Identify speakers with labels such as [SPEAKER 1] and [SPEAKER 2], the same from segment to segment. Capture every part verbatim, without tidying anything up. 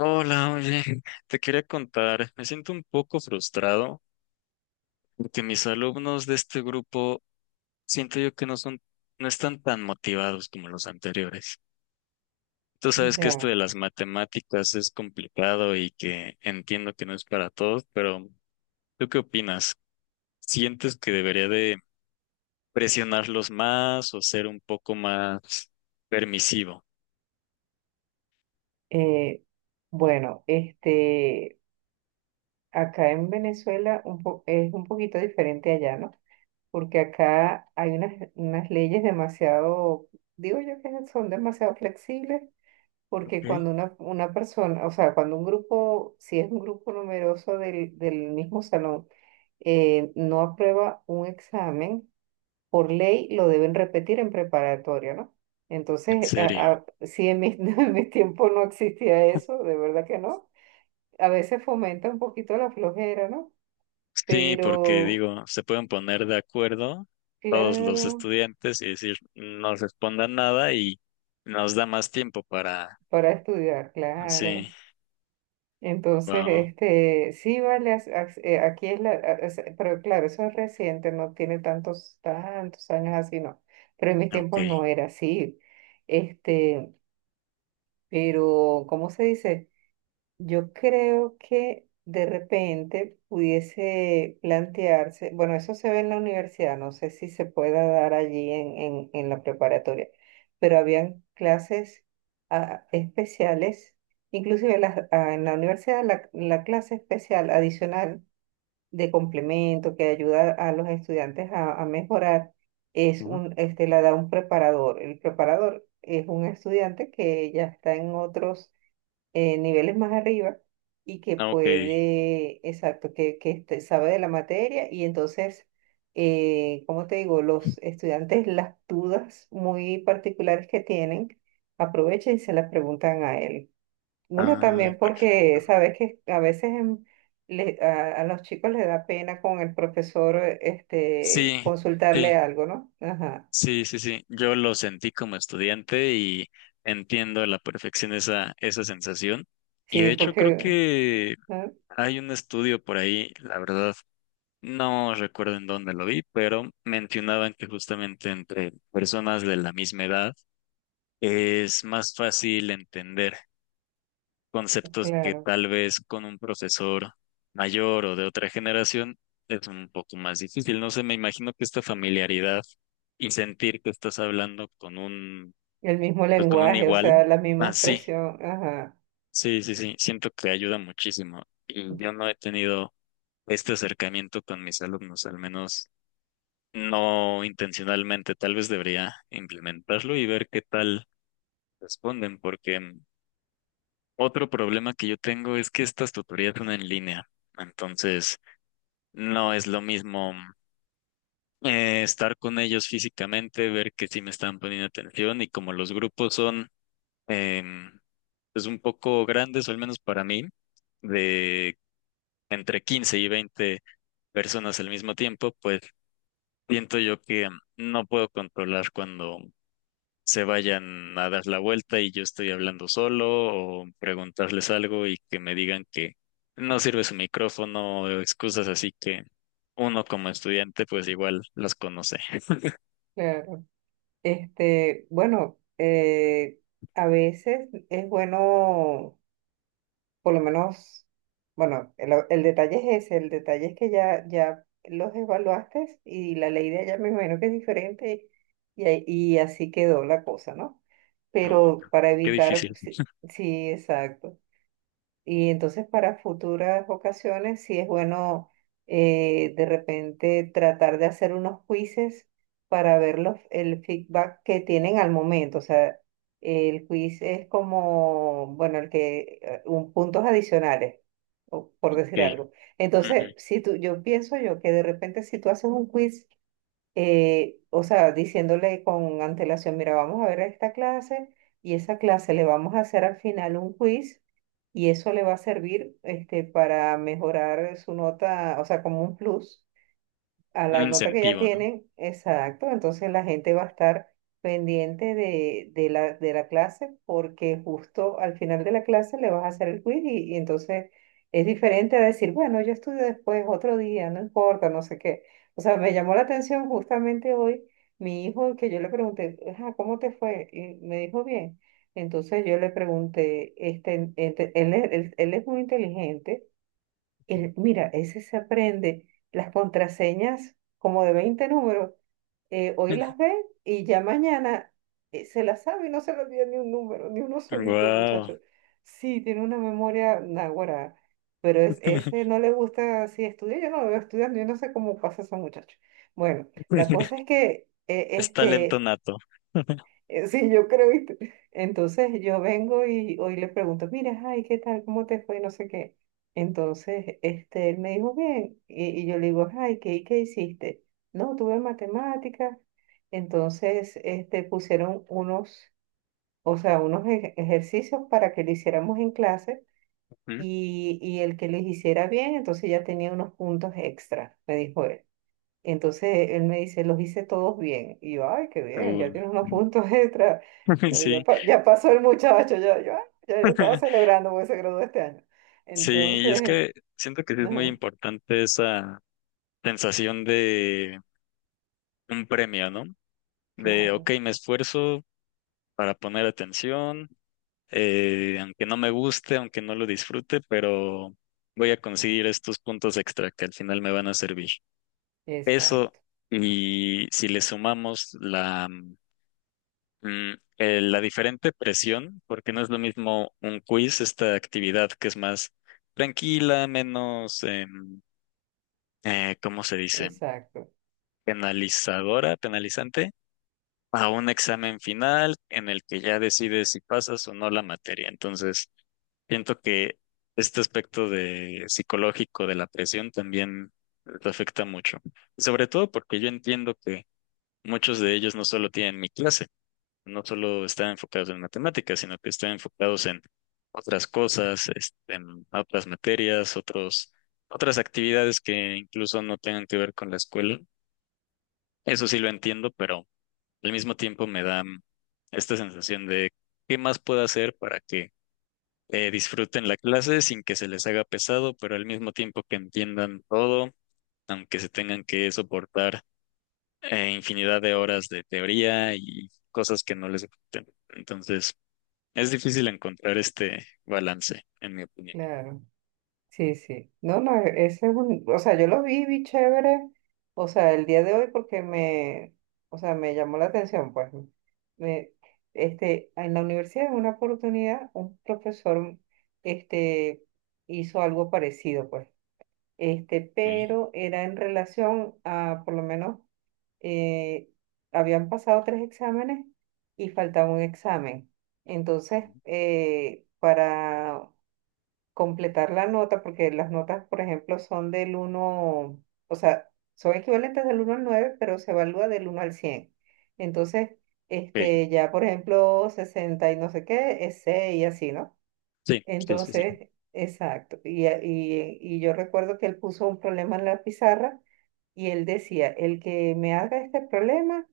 [SPEAKER 1] Hola, oye, te quería contar, me siento un poco frustrado porque mis alumnos de este grupo siento yo que no son, no están tan motivados como los anteriores. Tú sabes que esto
[SPEAKER 2] Ya,
[SPEAKER 1] de las matemáticas es complicado y que entiendo que no es para todos, pero ¿tú qué opinas? ¿Sientes que debería de presionarlos más o ser un poco más permisivo?
[SPEAKER 2] eh, bueno, este, acá en Venezuela un po- es un poquito diferente allá, ¿no? Porque acá hay unas, unas leyes demasiado, digo yo que son demasiado flexibles,
[SPEAKER 1] Ok.
[SPEAKER 2] porque cuando una, una persona, o sea, cuando un grupo, si es un grupo numeroso del, del mismo salón, eh, no aprueba un examen, por ley lo deben repetir en preparatoria, ¿no?
[SPEAKER 1] ¿En
[SPEAKER 2] Entonces, a-
[SPEAKER 1] serio?
[SPEAKER 2] a- si en mi, en mi tiempo no existía eso, de verdad que no. A veces fomenta un poquito la flojera, ¿no?
[SPEAKER 1] Sí, porque
[SPEAKER 2] Pero,
[SPEAKER 1] digo, se pueden poner de acuerdo todos los
[SPEAKER 2] claro,
[SPEAKER 1] estudiantes y decir, no respondan nada y nos da más tiempo para...
[SPEAKER 2] para estudiar,
[SPEAKER 1] ah,
[SPEAKER 2] claro.
[SPEAKER 1] sí.
[SPEAKER 2] Entonces,
[SPEAKER 1] Wow.
[SPEAKER 2] este, sí, vale, as- as- eh, aquí es la, a- es- pero claro, eso es reciente, no tiene tantos, tantos años así, no. Pero en mis tiempos
[SPEAKER 1] Ok.
[SPEAKER 2] no era así. Este, pero, ¿cómo se dice? Yo creo que de repente pudiese plantearse, bueno, eso se ve en la universidad, no sé si se pueda dar allí en, en, en la preparatoria, pero habían clases ah, especiales, inclusive las- ah, en la universidad la, la clase especial adicional de complemento que ayuda a los estudiantes a, a mejorar es
[SPEAKER 1] Ujú.
[SPEAKER 2] un, este, la da un preparador. El preparador es un estudiante que ya está en otros eh, niveles más arriba y que
[SPEAKER 1] Ok.
[SPEAKER 2] puede, exacto, que, que este- sabe de la materia y entonces, eh, como te digo, los estudiantes las dudas muy particulares que tienen, aprovechan y se las preguntan a él. Uno
[SPEAKER 1] Ah,
[SPEAKER 2] también
[SPEAKER 1] perfecto.
[SPEAKER 2] porque sabes que a veces en- le- a, a los chicos les da pena con el profesor eh, este,
[SPEAKER 1] Sí, sí,
[SPEAKER 2] consultarle algo, ¿no? Ajá.
[SPEAKER 1] sí, sí, sí. Yo lo sentí como estudiante y entiendo a la perfección esa, esa sensación. Y de
[SPEAKER 2] Sí,
[SPEAKER 1] hecho creo
[SPEAKER 2] porque,
[SPEAKER 1] que
[SPEAKER 2] ah,
[SPEAKER 1] hay un estudio por ahí, la verdad no recuerdo en dónde lo vi, pero mencionaban que justamente entre personas de la misma edad es más fácil entender conceptos que
[SPEAKER 2] claro,
[SPEAKER 1] tal vez con un profesor mayor o de otra generación es un poco más difícil. No sé, me imagino que esta familiaridad y sentir que estás hablando con un,
[SPEAKER 2] el mismo
[SPEAKER 1] pues con un
[SPEAKER 2] lenguaje, o
[SPEAKER 1] igual.
[SPEAKER 2] sea, la misma
[SPEAKER 1] Ah, sí,
[SPEAKER 2] expresión, ajá.
[SPEAKER 1] sí, sí, sí, siento que ayuda muchísimo. Y yo no he tenido este acercamiento con mis alumnos, al menos. No intencionalmente. Tal vez debería implementarlo y ver qué tal responden, porque mm, otro problema que yo tengo es que estas tutorías son en línea. Entonces, no es lo mismo mm, eh, estar con ellos físicamente, ver que sí me están poniendo atención y como los grupos son em, pues un poco grandes, o al menos para mí, de entre quince y veinte personas al mismo tiempo, pues siento yo que mm, no puedo controlar cuando se vayan a dar la vuelta y yo estoy hablando solo o preguntarles algo y que me digan que no sirve su micrófono o excusas así que uno como estudiante pues igual las conoce.
[SPEAKER 2] Claro. Este, bueno, eh, a veces es bueno, por lo menos, bueno, el, el detalle es ese, el detalle es que ya, ya los evaluaste y la ley de allá me imagino que es diferente y, ahí- y así quedó la cosa, ¿no?
[SPEAKER 1] No, no,
[SPEAKER 2] Pero para
[SPEAKER 1] qué
[SPEAKER 2] evitar,
[SPEAKER 1] difícil.
[SPEAKER 2] sí, sí, exacto. Y entonces para futuras ocasiones sí es bueno, eh, de repente tratar de hacer unos quizzes para ver los, el feedback que tienen al momento. O sea, el quiz es como, bueno, el que, eh, un puntos adicionales, o por decir
[SPEAKER 1] Ok.
[SPEAKER 2] algo.
[SPEAKER 1] Ujú.
[SPEAKER 2] Entonces, si tú, yo pienso yo que de repente si tú haces un quiz, eh, o sea, diciéndole con antelación, mira, vamos a ver esta clase y esa clase le vamos a hacer al final un quiz y eso le va a servir, este, para mejorar su nota, o sea, como un plus a
[SPEAKER 1] Un
[SPEAKER 2] la nota que ya
[SPEAKER 1] incentivo, ¿no?
[SPEAKER 2] tienen, exacto, entonces la gente va a estar pendiente de, de la, de la clase porque justo al final de la clase le vas a hacer el quiz y, y entonces es diferente a decir, bueno, yo estudio después, otro día, no importa, no sé qué. O sea, me llamó la atención justamente hoy mi hijo que yo le pregunté, "Ajá, ¿cómo te fue?" Y me dijo bien. Entonces yo le pregunté, este, ente- él, es- él él es muy inteligente. El- mira, ese se aprende las contraseñas como de veinte números. Eh, hoy las ve y ya mañana eh, se las sabe y no se le olvida ni un número, ni uno solito,
[SPEAKER 1] Wow.
[SPEAKER 2] muchacho. Sí, tiene una memoria náguara, pero es, ese no le gusta así estudiar. Yo no lo veo estudiando, yo no sé cómo pasa a esos muchachos. Bueno, la cosa es que eh,
[SPEAKER 1] Es talento
[SPEAKER 2] este,
[SPEAKER 1] nato.
[SPEAKER 2] eh, sí, yo creo, ¿viste? Entonces yo vengo y hoy le pregunto, mira, ay, ¿qué tal? ¿Cómo te fue? No sé qué. Entonces, este, él me dijo, bien, y, y yo le digo, ay, ¿qué, ¿qué hiciste? No, tuve matemáticas, entonces, este, pusieron unos, o sea, unos ej- ejercicios para que lo hiciéramos en clase
[SPEAKER 1] Ujú.
[SPEAKER 2] y, y el que los hiciera bien, entonces ya tenía unos puntos extra, me dijo él. Entonces él me dice, los hice todos bien. Y yo, ay, qué bien,
[SPEAKER 1] Uh.
[SPEAKER 2] ya tienes unos puntos extra. Yo, ya,
[SPEAKER 1] Sí.
[SPEAKER 2] pa- ya pasó el muchacho, ya, yo, "Ah, ya", yo estaba celebrando porque se graduó este año.
[SPEAKER 1] Sí, y es
[SPEAKER 2] Entonces,
[SPEAKER 1] que siento que sí es muy
[SPEAKER 2] ajá,
[SPEAKER 1] importante esa sensación de un premio, ¿no? De,
[SPEAKER 2] claro,
[SPEAKER 1] ok, me esfuerzo para poner atención, eh, aunque no me guste, aunque no lo disfrute, pero voy a conseguir estos puntos extra que al final me van a servir. Eso,
[SPEAKER 2] exacto,
[SPEAKER 1] y si le sumamos la, mm, eh, la diferente presión, porque no es lo mismo un quiz, esta actividad que es más tranquila, menos, em, eh, ¿cómo se dice?
[SPEAKER 2] exacto,
[SPEAKER 1] Penalizadora, penalizante, a un examen final en el que ya decides si pasas o no la materia. Entonces, siento que este aspecto de psicológico de la presión también te afecta mucho. Y sobre todo porque yo entiendo que muchos de ellos no solo tienen mi clase, no solo están enfocados en matemáticas, sino que están enfocados en otras cosas, este, en otras materias, otros, otras actividades que incluso no tengan que ver con la escuela. Eso sí lo entiendo, pero al mismo tiempo me da mm, esta sensación de qué más puedo hacer para que eh, disfruten la clase sin que se les haga pesado, pero al mismo tiempo que entiendan todo, aunque se tengan que soportar eh, infinidad de horas de teoría y cosas que no les gusten. Entonces, es difícil encontrar este balance, en mi opinión.
[SPEAKER 2] claro. Sí, sí. No, no, e- ese es un, o sea, yo lo vi, vi chévere, o sea, el día de hoy porque me, o sea, me llamó la atención, pues. Me, este, en la universidad en una oportunidad un profesor, este, hizo algo parecido, pues. Este,
[SPEAKER 1] Ok.
[SPEAKER 2] pero era en relación a, por lo menos, eh, habían pasado tres exámenes y faltaba un examen. Entonces, eh, para completar la nota, porque las notas, por ejemplo, son del uno, o sea, son equivalentes del uno al nueve pero se evalúa del uno al cien. Entonces,
[SPEAKER 1] Ok.
[SPEAKER 2] este, ya, por ejemplo, sesenta y no sé qué, es seis y así, ¿no?
[SPEAKER 1] Sí, sí, sí, sí.
[SPEAKER 2] Entonces, exacto. Y, a- y, y yo recuerdo que él puso un problema en la pizarra y él decía, el que me haga este problema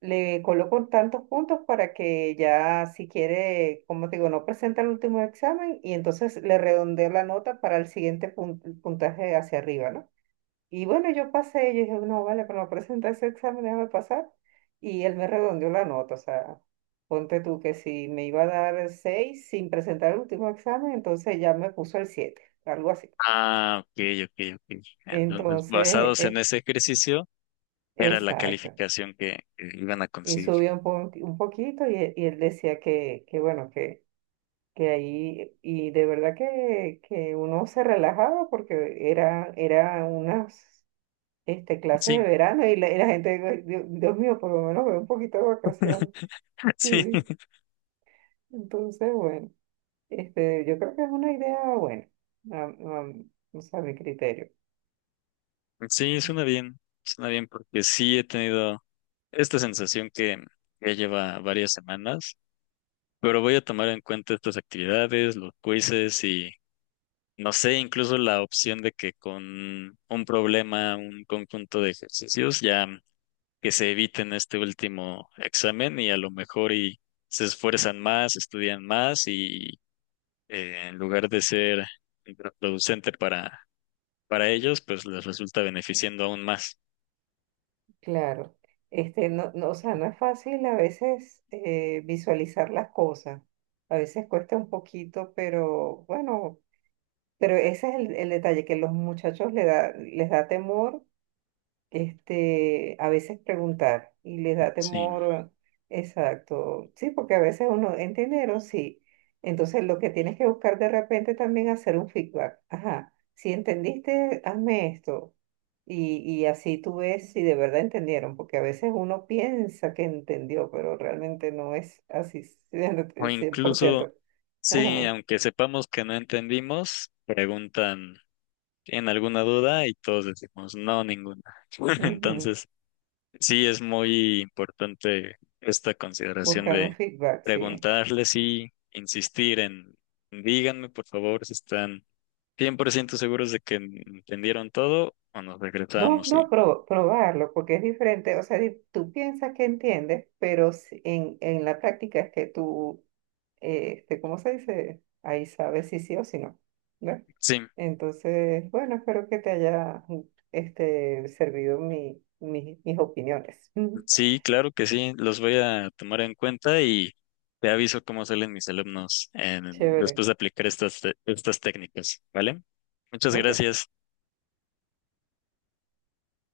[SPEAKER 2] le coloco tantos puntos para que ya si quiere, como te digo, no presenta el último examen y entonces le redondeo la nota para el siguiente pun- puntaje hacia arriba, ¿no? Y bueno, yo pasé, yo dije, no, vale, pero no presenta ese examen, déjame pasar. Y él me redondeó la nota, o sea, ponte tú que si me iba a dar el seis sin presentar el último examen, entonces ya me puso el siete, algo así.
[SPEAKER 1] Ah, ok, ok, ok. Entonces,
[SPEAKER 2] Entonces,
[SPEAKER 1] basados en
[SPEAKER 2] eh,
[SPEAKER 1] ese ejercicio, era la
[SPEAKER 2] exacto.
[SPEAKER 1] calificación que, que iban a
[SPEAKER 2] Y
[SPEAKER 1] conseguir.
[SPEAKER 2] subió un, po- un poquito y, e- y él decía que, que bueno, que que ahí, y de verdad que, que uno se relajaba porque era, era unas, este, clases
[SPEAKER 1] Sí.
[SPEAKER 2] de verano y la, y la gente, Dios, Dios mío, por lo menos veo un poquito de vacaciones.
[SPEAKER 1] Sí,
[SPEAKER 2] Sí, entonces, bueno, este, yo creo que es una idea buena, a, a- o sea, a mi criterio.
[SPEAKER 1] sí, suena bien, suena bien porque sí he tenido esta sensación que ya lleva varias semanas, pero voy a tomar en cuenta estas actividades, los quizzes y no sé, incluso la opción de que con un problema, un conjunto de ejercicios, ya que se eviten este último examen y a lo mejor y se esfuerzan más, estudian más y eh, en lugar de ser contraproducente para para ellos, pues les resulta beneficiando aún más.
[SPEAKER 2] Claro, este, no, no, o sea, no es fácil a veces eh, visualizar las cosas. A veces cuesta un poquito, pero bueno. Pero ese es el, el detalle, que los muchachos le da, les da temor, este, a veces preguntar, y les da
[SPEAKER 1] Sí.
[SPEAKER 2] temor, exacto, sí, porque a veces uno, entendieron sí. Entonces lo que tienes que buscar de repente también hacer un feedback. Ajá, si entendiste, hazme esto. Y, y así tú ves si de verdad entendieron, porque a veces uno piensa que entendió, pero realmente no es así.
[SPEAKER 1] O
[SPEAKER 2] cien por
[SPEAKER 1] incluso,
[SPEAKER 2] ciento
[SPEAKER 1] sí,
[SPEAKER 2] Ajá.
[SPEAKER 1] aunque sepamos que no entendimos, preguntan en alguna duda y todos decimos, no, ninguna.
[SPEAKER 2] Ujú.
[SPEAKER 1] Entonces, sí es muy importante esta consideración
[SPEAKER 2] Buscar un
[SPEAKER 1] de
[SPEAKER 2] feedback, sí.
[SPEAKER 1] preguntarles y insistir en, díganme por favor si están cien por ciento seguros de que entendieron todo o nos
[SPEAKER 2] No,
[SPEAKER 1] regresamos.
[SPEAKER 2] no,
[SPEAKER 1] Sí,
[SPEAKER 2] pro- probarlo, porque es diferente. O sea, di- tú piensas que entiendes, pero si- en, en la práctica es que tú, eh, este, ¿cómo se dice? Ahí sabes si sí o si no, ¿no?
[SPEAKER 1] sí.
[SPEAKER 2] Entonces, bueno, espero que te haya, este, servido mi, mi- mis opiniones.
[SPEAKER 1] Sí, claro que sí, los voy a tomar en cuenta y te aviso cómo salen mis alumnos en-
[SPEAKER 2] Chévere.
[SPEAKER 1] después de aplicar estas, te- estas técnicas, ¿vale? Muchas
[SPEAKER 2] Ok.
[SPEAKER 1] gracias.